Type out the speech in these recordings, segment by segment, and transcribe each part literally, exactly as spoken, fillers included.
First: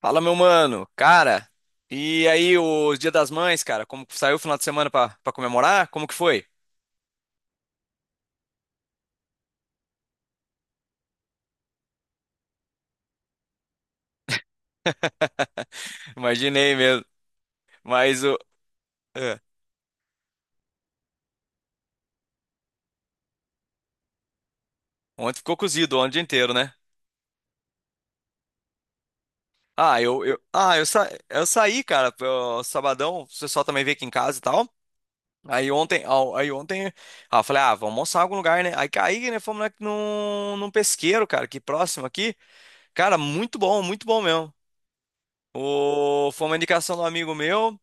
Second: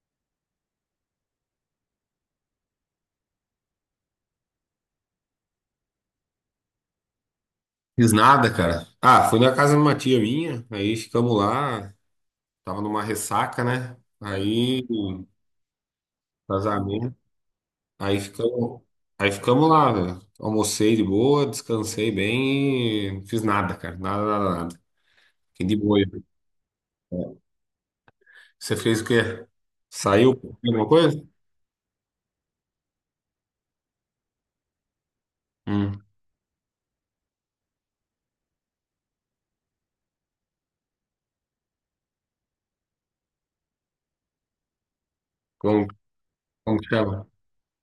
Fala, meu mano. Cara, e aí, o Dia das Mães, cara? Como que saiu o final de semana pra, pra comemorar? Como que foi? Fiz nada, cara. Ah, fui na casa de uma tia minha, aí ficamos lá, tava numa ressaca, né? Aí, Imaginei mesmo. casamento, aí Mas o. ficamos, aí é, ficamos lá, velho. Almocei de boa, descansei bem e fiz nada, cara. Nada, nada, nada. Ontem ficou Fiquei de cozido, boa. ontem o dia inteiro, né? Aí. Você fez o quê? Ah, eu, Saiu eu, pra ah, comer eu, alguma sa, coisa? eu saí, cara, pro sabadão. O pessoal também veio aqui em casa e tal. Aí Hum, ontem, ao- aí ontem, ah, eu falei, ah, vamos almoçar em algum lugar, né? Aí caí, né? Fomos lá num, num pesqueiro, cara, aqui próximo aqui. Cara, muito bom, muito bom mesmo. como, O, foi uma como que indicação do chama? amigo meu.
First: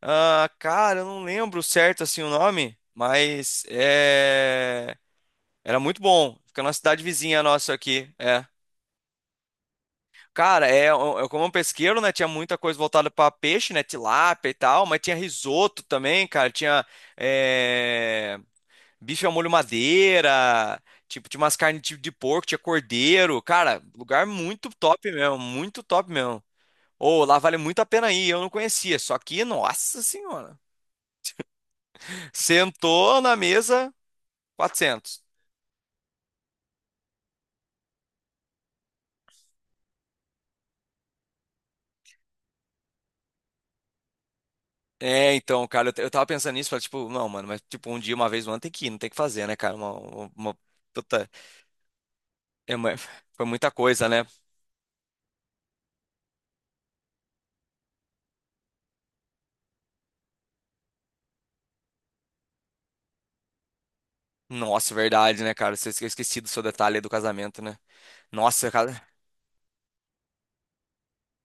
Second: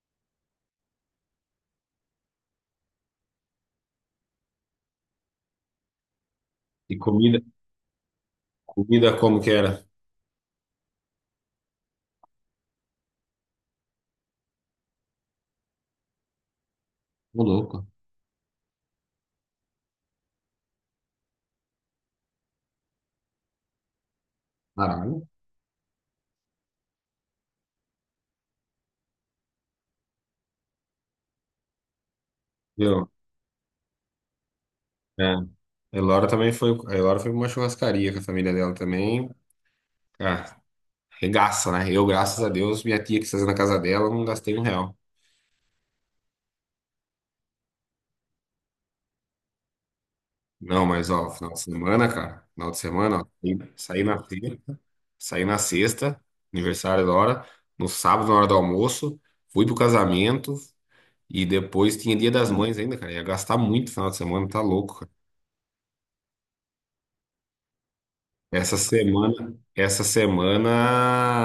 Ah, cara, eu não lembro certo assim o nome, mas é... era muito bom. Fica na E cidade comida, vizinha nossa aqui. É. comida como que era? Cara, é, eu eu como um pesqueiro, né? Tinha muita coisa voltada para peixe, né? Tilápia e tal, mas tinha risoto também, cara. Tinha Ô, louco. é, bife ao molho madeira, tipo, tinha umas carnes tipo de porco, tinha cordeiro. Cara, lugar muito top Caralho. mesmo, muito top mesmo. Ou lá vale muito a pena ir, eu não conhecia. Só que, nossa senhora. Viu? Sentou na mesa, quatrocentos. É. A Elora também foi, a Elora foi pra uma churrascaria com a família dela também. Ah, regaça, né? Eu, graças a Deus, minha tia que tá fazendo na casa dela, eu não gastei um real. É, então, cara, eu, t- eu tava pensando nisso, falei, tipo, não, mano, mas tipo, um dia, uma vez no ano tem que ir, não tem que fazer, né, cara? Uma, uma, uma Não, mas puta. ó, final de semana, cara, final é, de uma- semana, ó, foi saí muita saí coisa, na né? sexta, saí na sexta, aniversário da hora, no sábado, na hora do almoço, fui pro casamento e depois tinha Dia das Mães ainda, cara. Ia gastar muito final de semana, tá Nossa, louco, cara. verdade, né, cara? Você esque- eu esqueci do seu detalhe aí do casamento, né? Nossa, Essa cara. semana, essa semana,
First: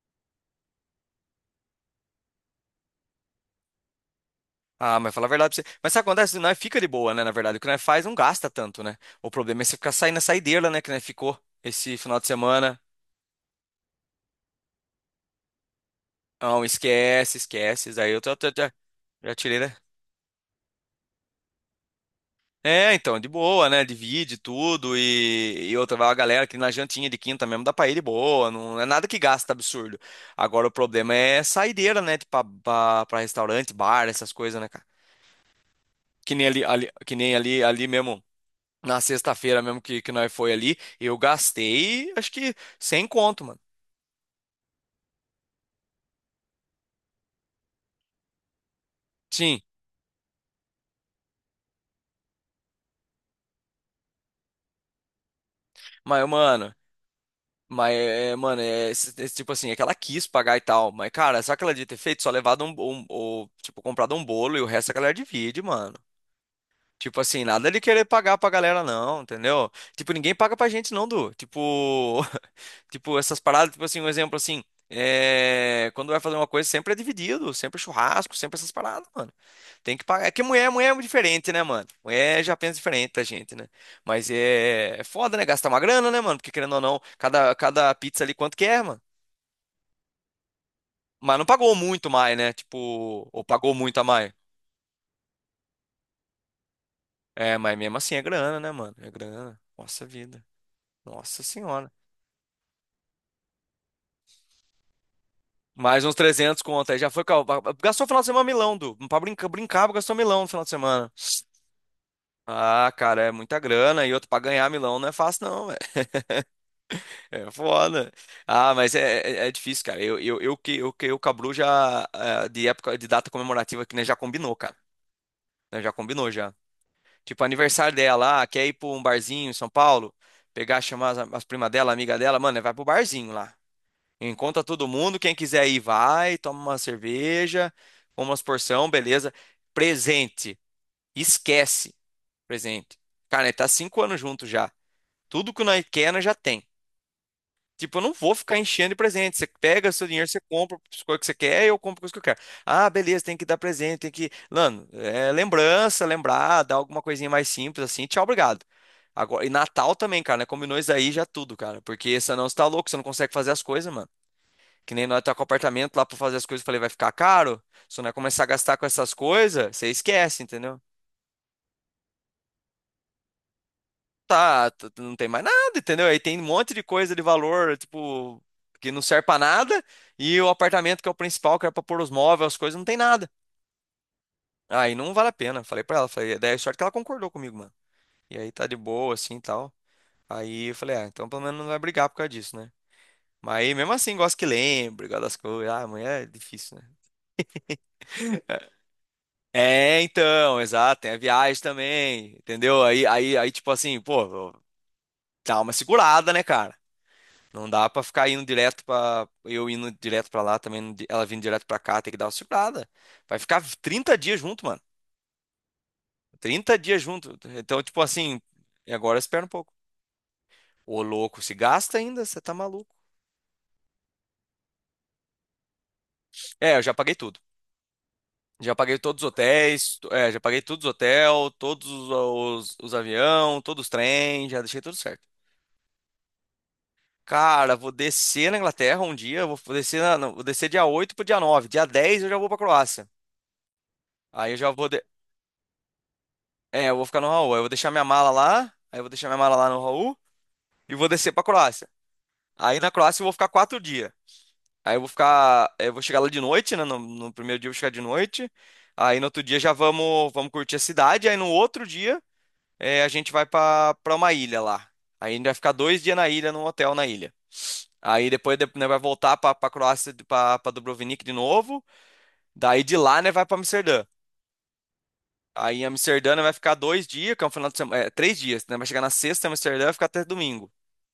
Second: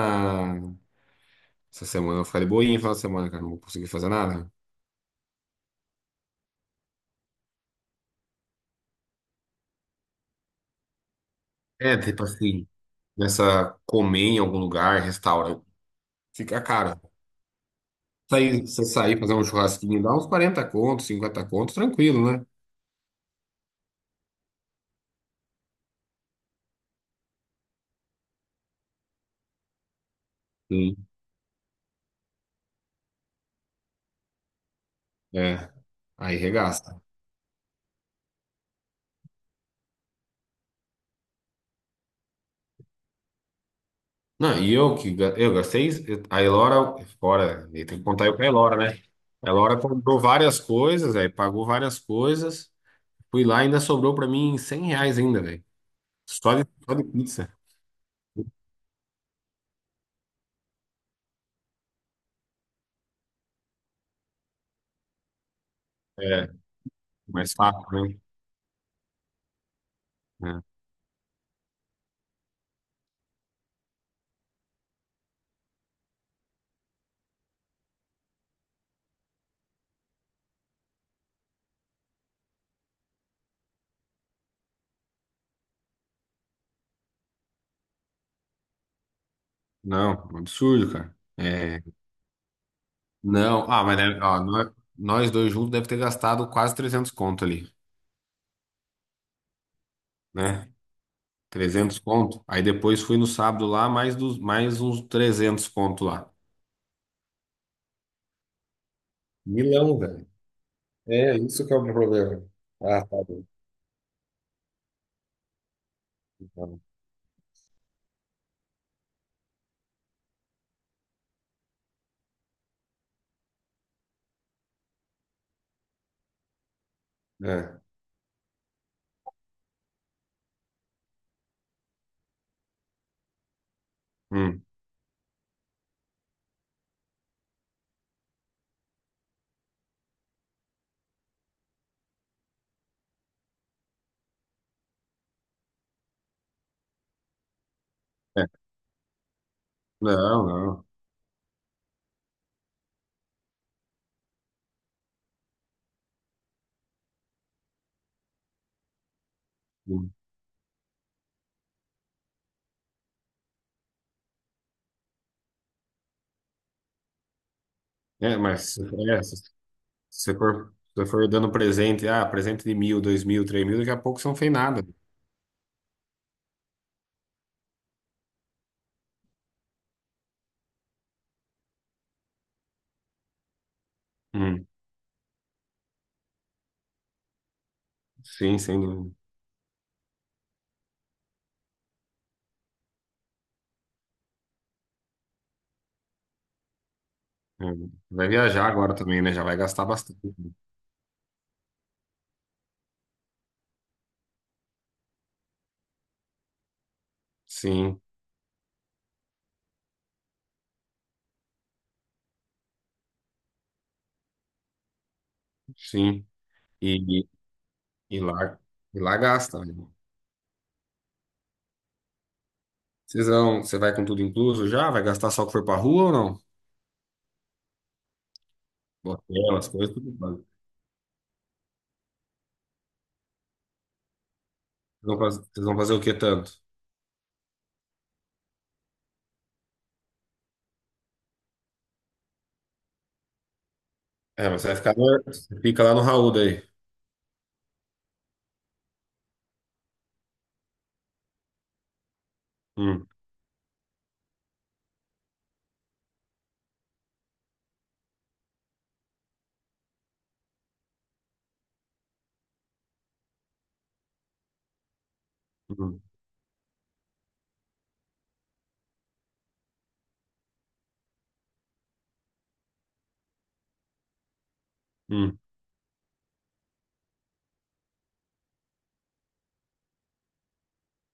essa semana eu vou ficar de boinha final de semana, cara, não vou conseguir fazer nada. Ah, mas fala a verdade pra você. Mas sabe o que acontece? Nós fica de boa, né? Na verdade, o que nós faz não gasta tanto, né? O problema é você ficar saindo na saideira, né? Que nós ficou esse É, final tipo de assim, semana. nessa comer em algum lugar, restaurante, fica Não, caro. esquece, esquece. Isso Aí eu tô- tô- tô- Sair, você sair, já fazer um tirei, né? churrasquinho, dá uns quarenta contos, cinquenta contos, tranquilo, né? É, então, de boa, né? Divide tudo e, e outra, vai a galera que na jantinha de quinta mesmo dá pra ir de boa, não é nada que gasta absurdo. Agora o Sim. problema é saideira, né? Tipo, pra, pra- pra restaurante, bar, essas coisas, né, cara? É, Que aí nem ali, ali- regaça. que nem ali, ali mesmo, na sexta-feira mesmo que, que nós foi ali, eu gastei, acho que, sem conto, mano. Não, e eu que ga- eu gastei, a Elora, fora, e tem que contar eu com a Elora, né? A Sim, Elora comprou várias coisas, aí pagou várias coisas, fui lá e ainda sobrou pra mim cem reais ainda, velho. mas, Só de, mano, só de pizza. mas, é, mano, é, esse- esse tipo assim, é que ela quis pagar e tal, mas, cara, só que ela devia ter feito? Só levado um, um, ou, tipo, comprado um bolo e o resto a galera divide, mano. É, Tipo assim, mais nada de fácil, querer né? pagar pra galera, não, entendeu? Tipo, ninguém paga É. pra gente, não, Du. Tipo, tipo, essas paradas, tipo assim, um exemplo assim. é, Quando vai fazer uma coisa, sempre é dividido, sempre é churrasco, sempre essas paradas, mano. Tem que pagar. É que mulher, mulher é muito diferente, né, mano? Mulher já pensa diferente da gente, né? Mas é, é foda, né? Gastar uma grana, né, mano? Porque querendo ou não, cada, cada pizza ali quanto que é, mano? Não, um absurdo, cara. Mas não pagou É, muito mais, né? Tipo, ou não, pagou ah, muito mas a né, mais. ó, nó- nós dois juntos deve ter gastado quase trezentos conto É, ali, mas mesmo assim é grana, né, mano? É grana. Nossa vida. né? Nossa senhora. Trezentos conto. Aí depois fui no sábado lá, mais, dos, mais uns trezentos conto Mais uns lá. trezentos conto. Aí já foi. cal- Gastou o final de semana Milão, Du. Pra brincar, brincava Milão, gastou velho. Milão no final de semana. É, isso que é o meu problema. Ah, Ah, cara, tá é bom. muita grana. E outro, pra ganhar Milão não é fácil, não, velho. Tá bom. É foda. Ah, mas é, é, é difícil, cara. Eu, eu, eu, que, eu, que, eu, Cabru, já. eh, De época, de data comemorativa aqui, né? Já combinou, cara. Né, já combinou, já. Tipo, É. aniversário dela, ah, quer ir pra um barzinho em São Paulo? Pegar, chamar as, as primas dela, amiga dela. Mano, vai pro barzinho lá. Encontra Hum. todo mundo, quem quiser ir vai, toma uma cerveja, come umas porção, beleza. Presente, esquece, presente. Cara, nós tá cinco anos junto já. Tudo que nós quer, nós já tem. Tipo, eu não vou É. ficar enchendo de presente. Você pega seu dinheiro, você Não, compra não. as coisas que você quer, eu compro as coisas que eu quero. Ah, beleza, tem que dar presente, tem que. Mano, é lembrança, lembrar, dar alguma coisinha mais simples assim. Tchau, obrigado. Agora, e Natal Hum. também, cara, né? Combinou isso aí já tudo, cara. Porque senão você tá louco, você não consegue fazer as coisas, mano. Que nem nós tá com o apartamento lá pra fazer as coisas, eu falei, vai ficar caro? Se nós É, começar a mas gastar se com essas é, se coisas, você você esquece, for, se entendeu? você for dando presente, ah, presente de mil, dois mil, três mil, daqui a pouco você não fez Tá, nada. t- t- não tem mais nada, entendeu? Aí tem um monte de coisa de valor, tipo, que não serve pra nada, e o apartamento que é o principal, que era pra pôr os móveis, as coisas, não tem nada. Hum. Aí não vale a pena. Falei pra ela, falei, daí a sorte que ela concordou comigo, mano. E aí Sim, tá de sem dúvida. boa, assim, e tal. Aí eu falei, ah, então pelo menos não vai brigar por causa disso, né? Mas aí mesmo assim, gosto que lembre, gosto das coisas. Ah, amanhã é difícil, né? É. Vai viajar agora também, né? Já vai gastar É, bastante. então, exato, tem a viagem também, entendeu? Aí, aí, aí, tipo assim, pô, dá uma segurada, né, cara? Não dá Sim, pra ficar indo direto pra. Eu indo direto pra lá também, não di- ela vindo direto pra cá, tem que dar uma segurada. Vai ficar trinta dias junto, mano. sim. Trinta dias E, junto. Então, tipo e assim, lá, e e agora lá espera um gasta, pouco. né? Ô, louco, se gasta ainda, você tá maluco. Vocês vão, você vai com tudo incluso já? Vai gastar só o que for pra rua ou não? É, eu já paguei tudo. Já paguei todos os Hotel, as coisas, hotéis, tudo to- é, já pago. paguei todos os hotéis, todos os, os, os aviões, todos os trens, já deixei tudo Vocês vão certo. Faz- vocês vão fazer o que tanto? Cara, vou descer na Inglaterra um dia, vou descer, na, não, vou descer dia oito pro dia nove, Dia dez eu já vou pra Croácia. É, Aí eu mas você já vai vou. ficar, de- no- você fica lá no Raul daí. É, eu vou ficar no Raul. Aí eu vou deixar minha mala lá, aí eu vou deixar minha mala lá no Raul e vou descer pra Croácia. Aí na Hum, Croácia eu vou ficar quatro dias. Aí eu vou ficar. é, Eu vou chegar lá de noite, né? No, no primeiro dia eu vou chegar de noite. Aí no outro dia já vamos, vamos curtir a cidade. Aí no outro dia é, a gente vai pra, pra uma ilha lá. Aí a gente vai ficar hum, dois dias na ilha, num hotel na ilha. Aí depois de- né, vai voltar pra, pra Croácia, pra, pra Dubrovnik de novo. Daí de lá, né, vai pra Amsterdã. hum, Aí em Amsterdã né, vai ficar dois dias, que é um final de semana, é, três dias, né? Vai chegar na sexta em Amsterdã e vai ficar até domingo.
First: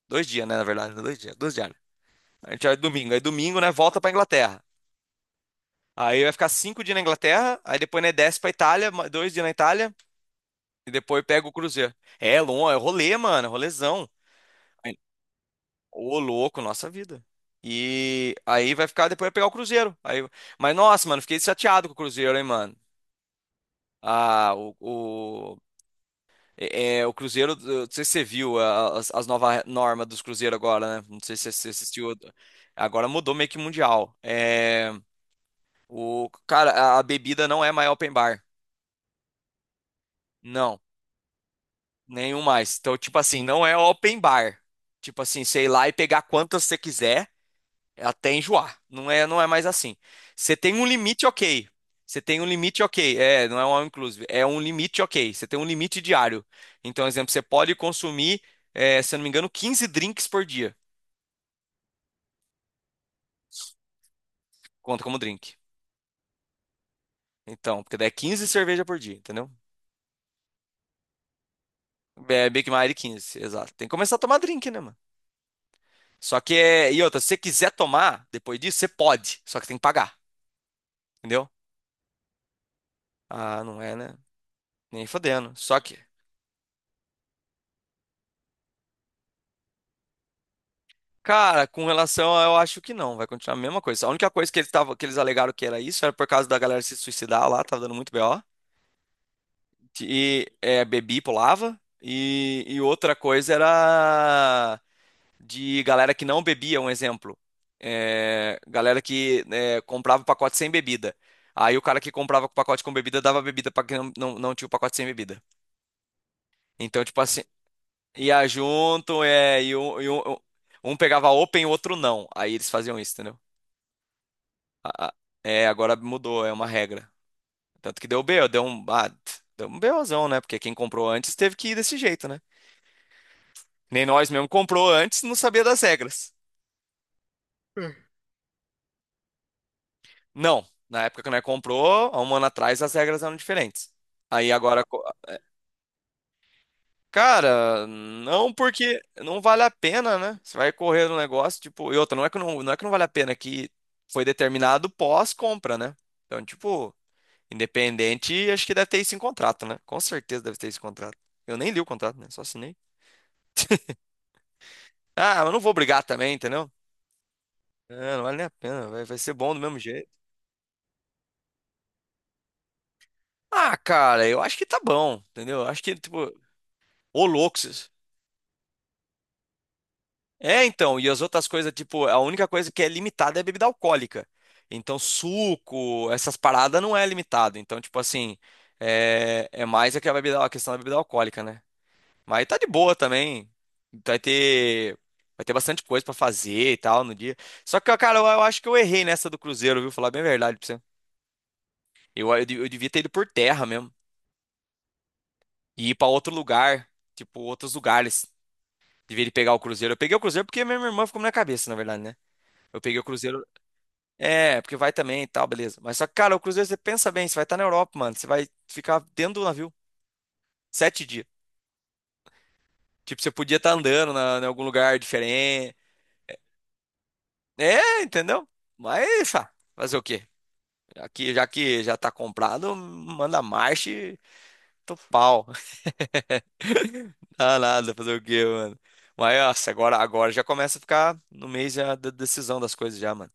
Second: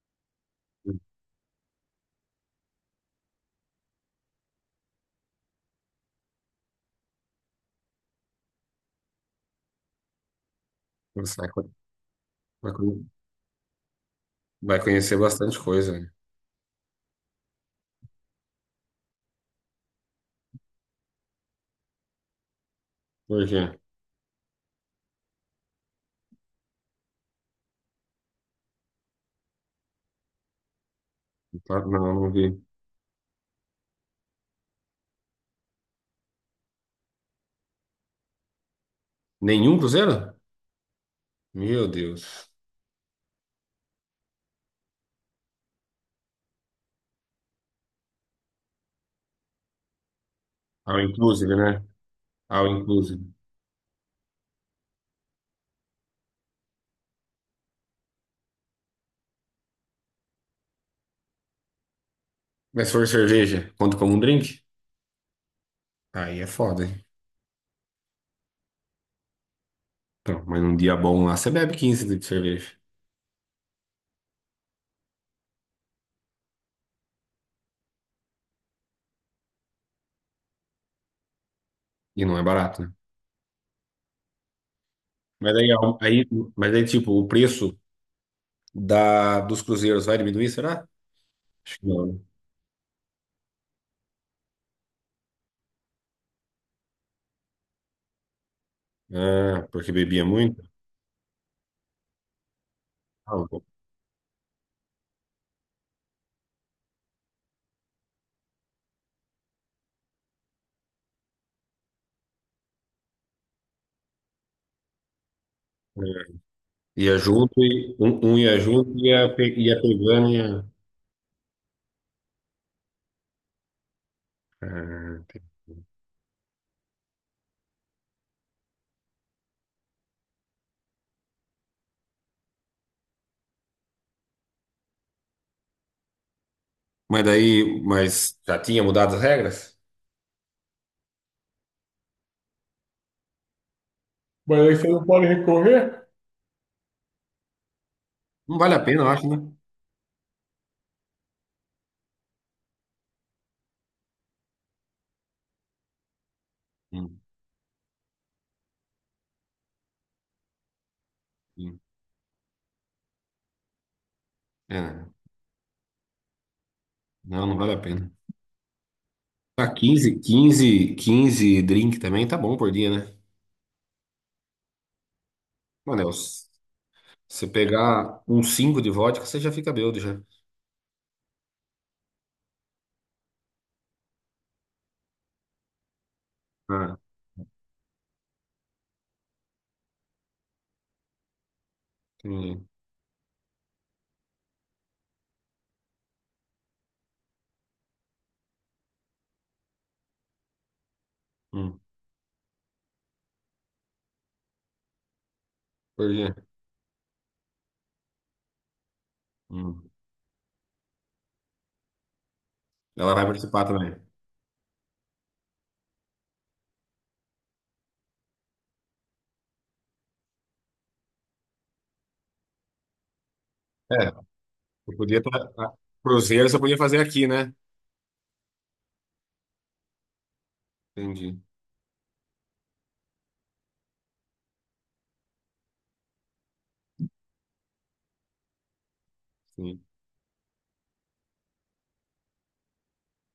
Dois dias, né, na verdade, hum. dois dias, dois dias. A gente vai domingo, aí domingo, né, volta pra Inglaterra. Aí vai ficar cinco dias na Inglaterra, aí depois, né, desce pra Itália, ma- dois dias na Itália, e depois Você pega vai, o co- cruzeiro. É, longo, vai é co- rolê, mano, rolezão. vai conhecer bastante coisa, né? Ô, louco, nossa vida. E aí vai ficar depois vai pegar o Cruzeiro. Aí, mas nossa, mano, fiquei chateado com o Cruzeiro, hein, mano. Por quê? Ah, o, o, é, é, o Cruzeiro, eu não sei se você viu a- as, as novas normas dos Cruzeiros agora, né? Não sei se você Claro. assistiu. Não, não vi. Agora mudou meio que mundial. É, o, cara, a, a bebida não é mais open bar. Nenhum cruzeiro? Não, Meu nenhum Deus. mais. Então, tipo assim, não é open bar. Tipo assim, sei lá e pegar quantas você quiser. É até enjoar. Não é, não é mais assim. Você tem um All limite, inclusive, ok. né? Você tem um All limite, ok. inclusive. É, não é um all inclusive. É um limite, ok. Você tem um limite diário. Então, exemplo, você pode consumir, é, se eu não me engano, quinze drinks por dia. Mas se for cerveja, conta como um drink? Conta como drink. Aí é foda, hein? Então, porque daí é quinze cerveja por dia, entendeu? Então, mas num dia bom lá, você bebe quinze litros de É, Big cerveja. Mac quinze, exato. Tem que começar a tomar drink, né, mano? Só que é. E outra, se você quiser tomar depois disso, você pode. Só que tem que pagar, entendeu? E não é barato, né? Ah, não é, né? Nem fodendo. Mas aí, Só ao- que. aí, mas aí, tipo, o preço da, dos cruzeiros vai diminuir, será? Cara, Acho com que não, relação a, eu acho que não, vai continuar a mesma coisa. A única coisa que eles tavam, que eles alegaram que era isso era por causa da galera se suicidar lá, tava dando muito B O. né? Ah, porque bebia E muito? é, bebi, pulava. E, e outra Ah, um coisa pouco. era de galera que não bebia, um exemplo. É, galera que é, comprava o pacote sem bebida. Aí o cara que comprava o pacote com bebida dava bebida pra quem não, não, não tinha o pacote sem bebida. É. Então, Ia tipo assim, junto, e, um, um ia ia junto e junto, ia, pe- é, e ia um, e um, pegando. um Ia. um pegava open e o outro não. Aí eles faziam isso, entendeu? Ah, a- a- É, entendi. agora mudou, é uma regra. Tanto que deu B BO, deu um, ah, tch, deu um BOzão, né? Porque quem comprou antes teve que ir desse jeito, né? Nem nós mesmo comprou antes, não sabia das regras. Mas daí, mas já tinha mudado as regras? Não, na época que nós comprou, há um ano atrás, as regras eram diferentes. Aí Mas aí agora, você co- não pode recorrer? cara, não Não vale a porque pena, eu acho, né? não vale a pena, né? Você vai correr no negócio, tipo, e outra, não é que não, não é que não vale a pena, é que foi determinado pós-compra, né? Então, tipo, Hum, independente, acho que deve ter esse em contrato, né? Com certeza deve ter esse contrato. Eu nem li hum. o contrato, né? Só assinei. É, Ah, mas não vou brigar também, entendeu? não, não vale a pena. É, não vale nem a pena, vai, vai ser bom do Tá, mesmo jeito. quinze quinze quinze drink também tá bom por dia, né? Ah, cara, eu acho que tá bom, entendeu? Acho que, Mano, é, o. tipo, ô Se louco. vocês- pegar um cinco de vodka, você já fica bêbado já. É, então, e as outras coisas, tipo, a única coisa que é limitada é a bebida alcoólica. Então, suco, essas paradas não Ah, é limitado. Então, tipo assim, é, é mais a que a bebida- a questão da bebida alcoólica, né? Mas tá entendi. de boa também. Vai ter, vai ter bastante coisa pra fazer e tal no dia. Só que, cara, eu, eu acho que eu errei nessa do Cruzeiro, viu? Falar bem a verdade pra você. Hum, Eu, eu, de- eu devia ter ido por terra mesmo. E ir pra por outro quê? lugar. Tipo, outros lugares. Devia de pegar o Hum. Cruzeiro. Eu peguei o Cruzeiro porque minha irmã ficou na minha cabeça, na verdade, né? Eu peguei o Ela vai Cruzeiro. participar também. É, porque vai também e tal, beleza. Mas só que, cara, o Cruzeiro, você pensa bem, você vai estar na Europa, mano. Você vai ficar dentro do navio sete dias. Tipo, você podia estar É, andando na, em algum eu lugar podia tra- a- diferente. cruzeiro você podia fazer aqui, né? É, entendeu? Mas, ah, fazer o quê? Aqui, Entendi. já que já tá comprado, manda marcha e tô pau. Dá nada, fazer o quê, mano? Mas, nossa, Sim. agora, agora já começa a ficar no mês já da decisão das coisas já, mano.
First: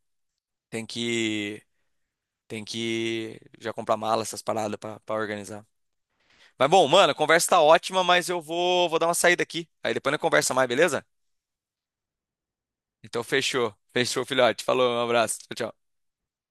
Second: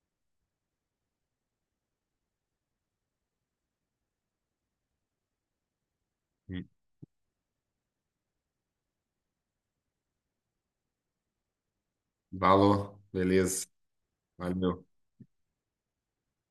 Tem que, tem que já comprar mala, essas paradas pra, pra organizar. Mas, Hum. bom, mano, a conversa tá ótima, mas eu vou, vou dar uma saída aqui. Aí depois a gente conversa mais, beleza? Valor. Então, Beleza. fechou. Fechou, filhote. Valeu. Falou, um abraço. Tchau, tchau.